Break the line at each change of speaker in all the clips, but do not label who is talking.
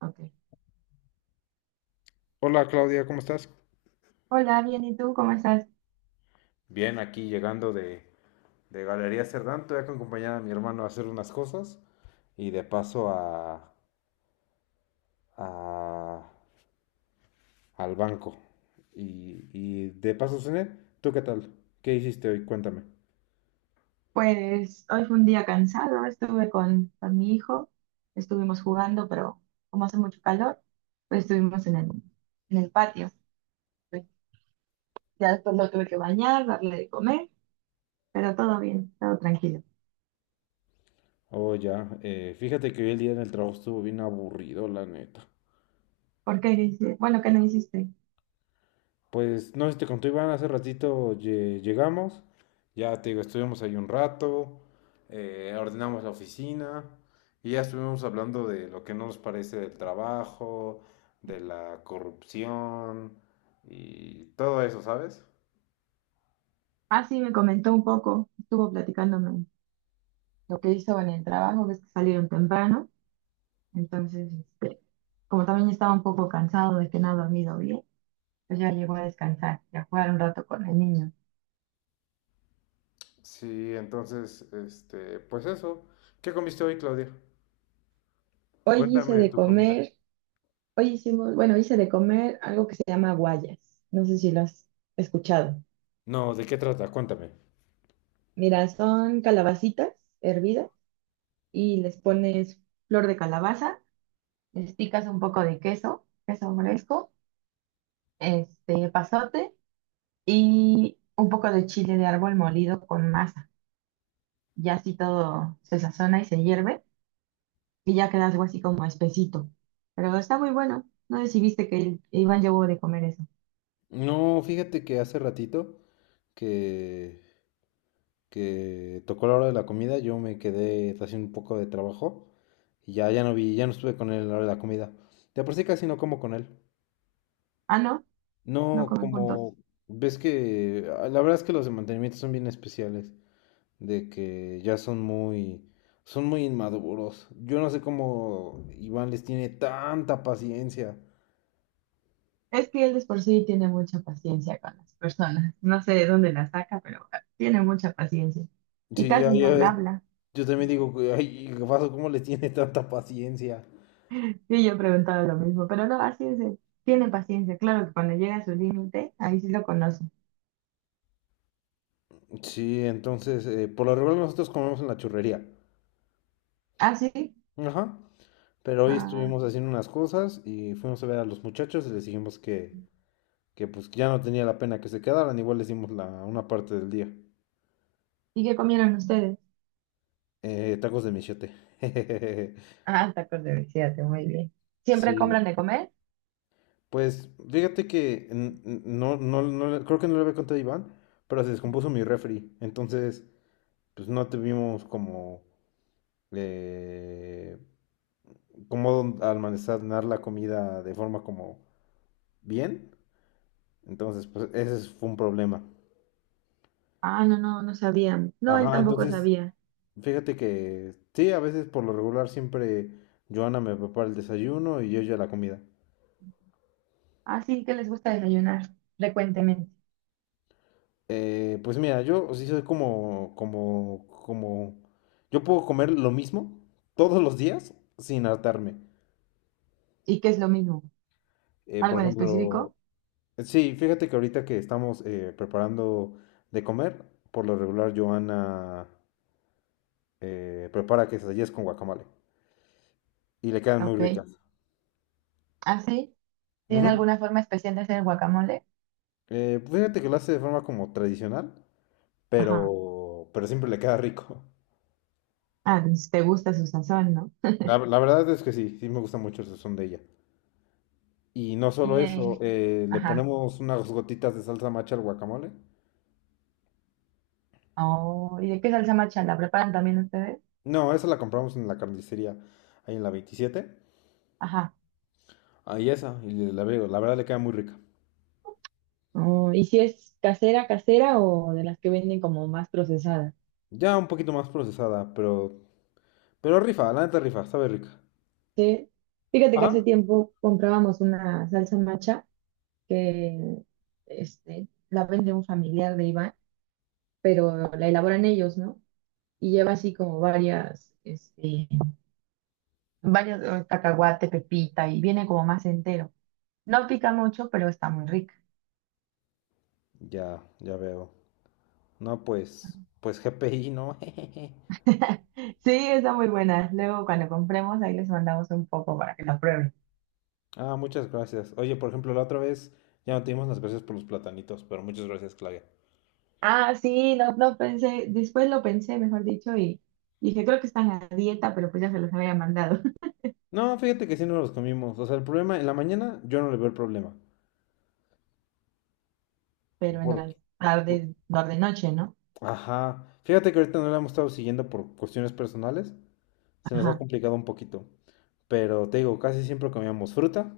Ok.
Hola Claudia, ¿cómo estás?
Hola, bien, ¿y tú cómo estás?
Bien, aquí llegando de Galería Cerdán, voy a acompañar a mi hermano a hacer unas cosas y de paso a, a- al banco. Y de paso, cené. ¿Tú qué tal? ¿Qué hiciste hoy? Cuéntame.
Pues hoy fue un día cansado, estuve con mi hijo, estuvimos jugando, pero como hace mucho calor, pues estuvimos en en el patio. Pues, ya después lo tuve que bañar, darle de comer, pero todo bien, todo tranquilo.
Oh, ya. Fíjate que hoy el día en el trabajo estuvo bien aburrido, la neta.
¿Por qué? Dice, bueno, ¿qué no hiciste?
Pues no sé si te conté, Iván, hace ratito llegamos, ya te digo, estuvimos ahí un rato, ordenamos la oficina y ya estuvimos hablando de lo que no nos parece del trabajo, de la corrupción y todo eso, ¿sabes?
Ah, sí, me comentó un poco, estuvo platicándome lo que hizo en el trabajo, ves que salieron temprano, entonces, como también estaba un poco cansado de que no ha dormido bien. Pues ya llegó a descansar y a jugar un rato con el niño.
Sí, entonces, este, pues eso. ¿Qué comiste hoy, Claudia?
Hoy
Cuéntame
hice
de
de
tu comida.
comer, hice de comer algo que se llama guayas. No sé si lo has escuchado.
No, ¿de qué trata? Cuéntame.
Mira, son calabacitas hervidas y les pones flor de calabaza. Les picas un poco de queso, queso fresco, este pasote y un poco de chile de árbol molido con masa. Ya así todo se sazona y se hierve, y ya queda algo así como espesito. Pero está muy bueno. No sé si viste que Iván llevó de comer eso.
No, fíjate que hace ratito que que tocó la hora de la comida, yo me quedé haciendo un poco de trabajo y ya, ya no vi, ya no estuve con él a la hora de la comida. De por sí casi no como con él.
Ah, no, no
No
comen juntos.
como, ves que, ah, la verdad es que los de mantenimiento son bien especiales, de que ya son muy inmaduros. Yo no sé cómo Iván les tiene tanta paciencia.
Es que él de por sí tiene mucha paciencia con las personas. No sé de dónde la saca, pero tiene mucha paciencia. Y
Sí,
casi no
ya
bla
ves,
habla.
yo también digo, que, ay, Gabazo, ¿cómo les tiene tanta paciencia?
Y yo he preguntado lo mismo, pero no, así es él. Tiene paciencia. Claro que cuando llega a su límite, ahí sí lo conoce.
Sí, entonces, por lo regular nosotros comemos en la churrería.
¿Ah, sí?
Ajá. Pero hoy
Ah,
estuvimos haciendo unas cosas y fuimos a ver a los muchachos y les dijimos que pues que ya no tenía la pena que se quedaran, igual les dimos la, una parte del día.
¿y qué comieron ustedes?
Tacos de michote.
Ah, tacos de fíjate, muy bien. ¿Siempre
Sí.
compran de comer?
Pues fíjate que no, no, creo que no le había contado a Iván, pero se descompuso mi refri. Entonces, pues no tuvimos como eh, cómo almacenar la comida de forma como bien. Entonces, pues ese fue un problema.
Ah, no, no, no sabía. No, él
Ajá,
tampoco
entonces,
sabía.
fíjate que sí, a veces por lo regular siempre Joana me prepara el desayuno y yo ya la comida.
Así que les gusta desayunar frecuentemente.
Pues mira, yo sí soy como, como, como, yo puedo comer lo mismo todos los días sin hartarme.
¿Y qué es lo mismo?
Por
¿Algo en
ejemplo,
específico?
sí, fíjate que ahorita que estamos preparando de comer, por lo regular Joana prepara quesadillas con guacamole y le quedan muy
Ok.
ricas.
¿Así? ¿Tienen
Ujú.
alguna forma especial de hacer guacamole?
Fíjate que lo hace de forma como tradicional.
Ajá.
Pero siempre le queda rico.
Ah, pues, te gusta su sazón, ¿no?
La verdad es que sí, sí me gusta mucho el sazón de ella. Y no solo
Y,
eso, le
ajá.
ponemos unas gotitas de salsa macha al guacamole.
Oh, ¿y de qué salsa macha la preparan también ustedes?
No, esa la compramos en la carnicería, ahí en la 27.
Ajá.
Ahí esa, y veo, la verdad le queda muy rica.
Oh, ¿y si es casera, casera o de las que venden como más procesadas?
Ya un poquito más procesada, pero rifa, la neta rifa, sabe rica.
Sí. Fíjate que hace
Ajá.
tiempo comprábamos una salsa macha que la vende un familiar de Iván, pero la elaboran ellos, ¿no? Y lleva así como varias, varios cacahuate, pepita, y viene como más entero. No pica mucho, pero está muy rica.
Ya, ya veo. No, pues, pues GPI, ¿no?
Sí, está muy buena. Luego cuando compremos, ahí les mandamos un poco para que la prueben.
Ah, muchas gracias. Oye, por ejemplo, la otra vez ya no te dimos las gracias por los platanitos, pero muchas gracias, Claudia.
Ah, sí, no, no pensé, después lo pensé, mejor dicho, y dije, creo que están a dieta, pero pues ya se los había mandado.
No, fíjate que sí no los comimos. O sea, el problema, en la mañana yo no le veo el problema.
Pero en las
Porque,
tardes, tarde noche, ¿no?
ajá. Fíjate que ahorita no la hemos estado siguiendo por cuestiones personales. Se nos ha
Ajá.
complicado un poquito. Pero te digo, casi siempre comíamos fruta,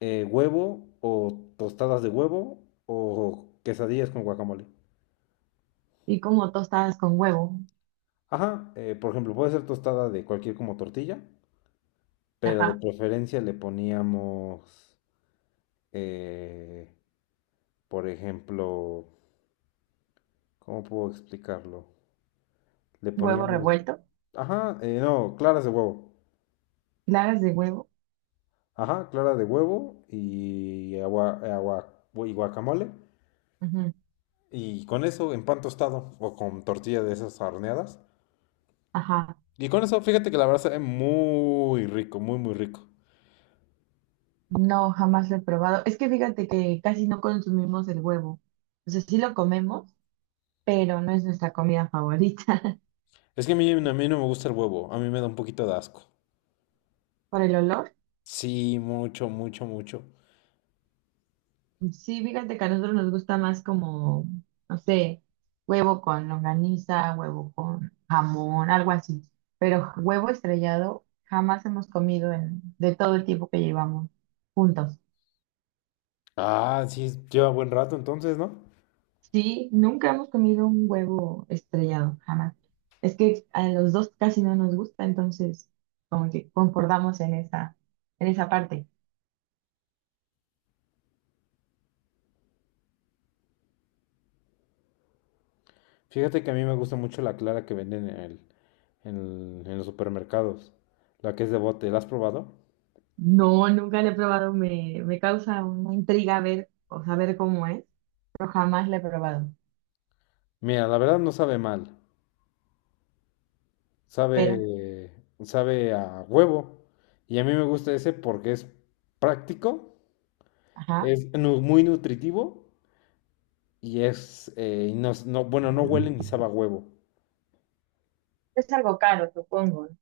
huevo o tostadas de huevo o quesadillas con guacamole.
Y como tostadas con huevo,
Ajá, por ejemplo, puede ser tostada de cualquier como tortilla, pero de
ajá,
preferencia le poníamos, eh, por ejemplo, ¿cómo puedo explicarlo? Le
huevo
poníamos,
revuelto,
ajá, no, claras de huevo.
claras de huevo.
Ajá, clara de huevo y agua, agua y guacamole. Y con eso en pan tostado o con tortilla de esas horneadas.
Ajá,
Y con eso, fíjate que la verdad sabe muy rico, muy, muy rico.
no, jamás lo he probado. Es que fíjate que casi no consumimos el huevo. O sea, sí lo comemos, pero no es nuestra comida favorita.
Es que a mí no me gusta el huevo, a mí me da un poquito de asco.
Por el olor,
Sí, mucho, mucho, mucho.
sí, fíjate que a nosotros nos gusta más como, no sé, huevo con longaniza, huevo con jamón, algo así. Pero huevo estrellado jamás hemos comido en, de todo el tiempo que llevamos juntos.
Ah, sí, lleva buen rato entonces, ¿no?
Sí, nunca hemos comido un huevo estrellado, jamás. Es que a los dos casi no nos gusta, entonces como que concordamos en esa parte.
Fíjate que a mí me gusta mucho la clara que venden en el, en, en los supermercados. La que es de bote, ¿la has probado?
No, nunca lo he probado, me causa una intriga ver o saber cómo es, pero jamás lo he probado.
Mira, la verdad no sabe mal,
Pero,
sabe, sabe a huevo. Y a mí me gusta ese porque es práctico,
ajá,
es muy nutritivo y es, y bueno, no huele ni sabe a huevo.
es algo caro, supongo, ¿no?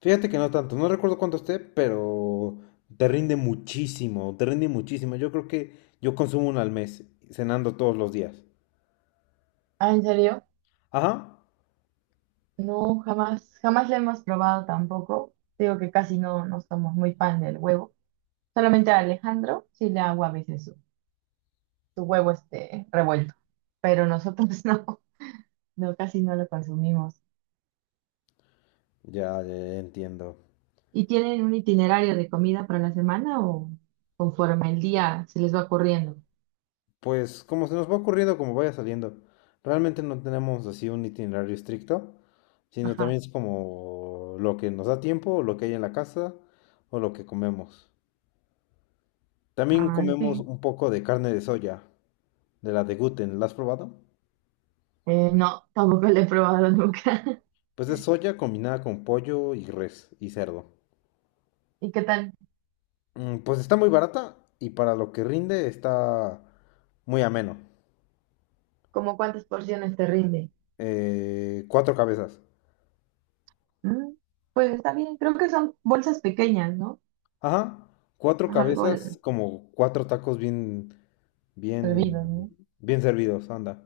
Fíjate que no tanto, no recuerdo cuánto esté, pero te rinde muchísimo, te rinde muchísimo. Yo creo que yo consumo uno al mes, cenando todos los días.
Ah, ¿en serio?
Ajá,
No, jamás, jamás lo hemos probado tampoco. Digo que casi no, no somos muy fan del huevo. Solamente a Alejandro sí le hago a veces su huevo este revuelto, pero nosotros no, no, casi no lo consumimos.
ya, ya ya entiendo.
¿Y tienen un itinerario de comida para la semana o conforme el día se les va ocurriendo?
Pues como se nos va ocurriendo, como vaya saliendo. Realmente no tenemos así un itinerario estricto, sino
Ajá.
también es como lo que nos da tiempo, lo que hay en la casa o lo que comemos. También
Ah,
comemos
sí.
un poco de carne de soya, de la de Guten, ¿la has probado?
No, tampoco lo he probado nunca.
Pues es soya combinada con pollo y res y cerdo.
¿Y qué tal?
Mm, pues está muy barata y para lo que rinde está muy ameno.
¿Cómo cuántas porciones te rinde?
Cuatro cabezas.
Mm, pues está bien, creo que son bolsas pequeñas, ¿no?
Ajá, cuatro
Es algo
cabezas como cuatro tacos bien. Bien,
servido, ¿no?
bien servidos, anda.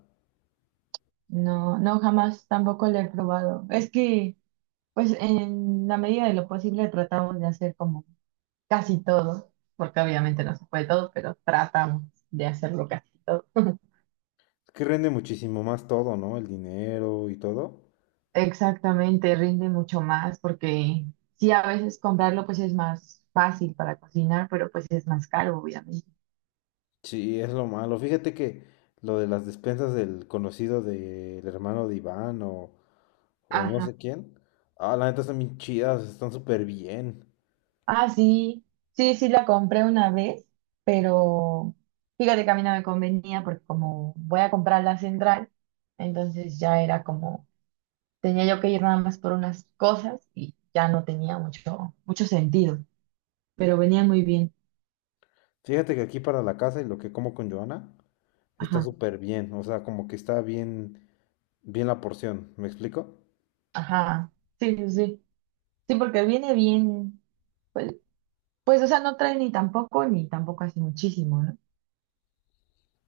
No, no, jamás tampoco lo he probado. Es que, pues en la medida de lo posible tratamos de hacer como casi todo, porque obviamente no se puede todo, pero tratamos de hacerlo casi todo.
Es que rinde muchísimo más todo, ¿no? El dinero y todo.
Exactamente, rinde mucho más porque sí, a veces comprarlo pues es más fácil para cocinar, pero pues es más caro, obviamente.
Sí, es lo malo. Fíjate que lo de las despensas del conocido del hermano de Iván o no
Ajá.
sé quién. Ah, la neta están bien chidas, están súper bien.
Ah, sí, sí, sí la compré una vez, pero fíjate que a mí no me convenía porque como voy a comprar la central, entonces ya era como, tenía yo que ir nada más por unas cosas y ya no tenía mucho, mucho sentido, pero venía muy bien.
Fíjate que aquí para la casa y lo que como con Joana está
Ajá,
súper bien. O sea, como que está bien, bien la porción. ¿Me explico?
ajá. Sí, sí, sí. Sí, porque viene bien, pues, pues, o sea, no trae ni tampoco, ni tampoco así muchísimo, ¿no?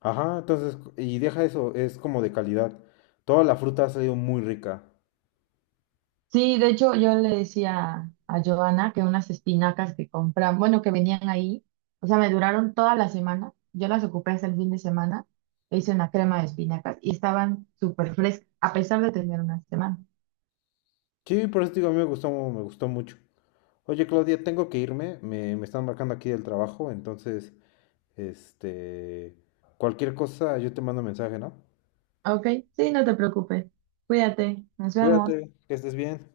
Ajá, entonces, y deja eso, es como de calidad. Toda la fruta ha salido muy rica.
Sí, de hecho, yo le decía a Giovanna que unas espinacas que compran, bueno, que venían ahí, o sea, me duraron toda la semana. Yo las ocupé hasta el fin de semana, e hice una crema de espinacas y estaban súper frescas, a pesar de tener una semana.
Sí, por eso te digo, a mí me gustó mucho. Oye, Claudia, tengo que irme, me están marcando aquí del trabajo, entonces, este, cualquier cosa, yo te mando mensaje, ¿no?
Ok, sí, no te preocupes. Cuídate, nos vemos.
Cuídate, que estés bien.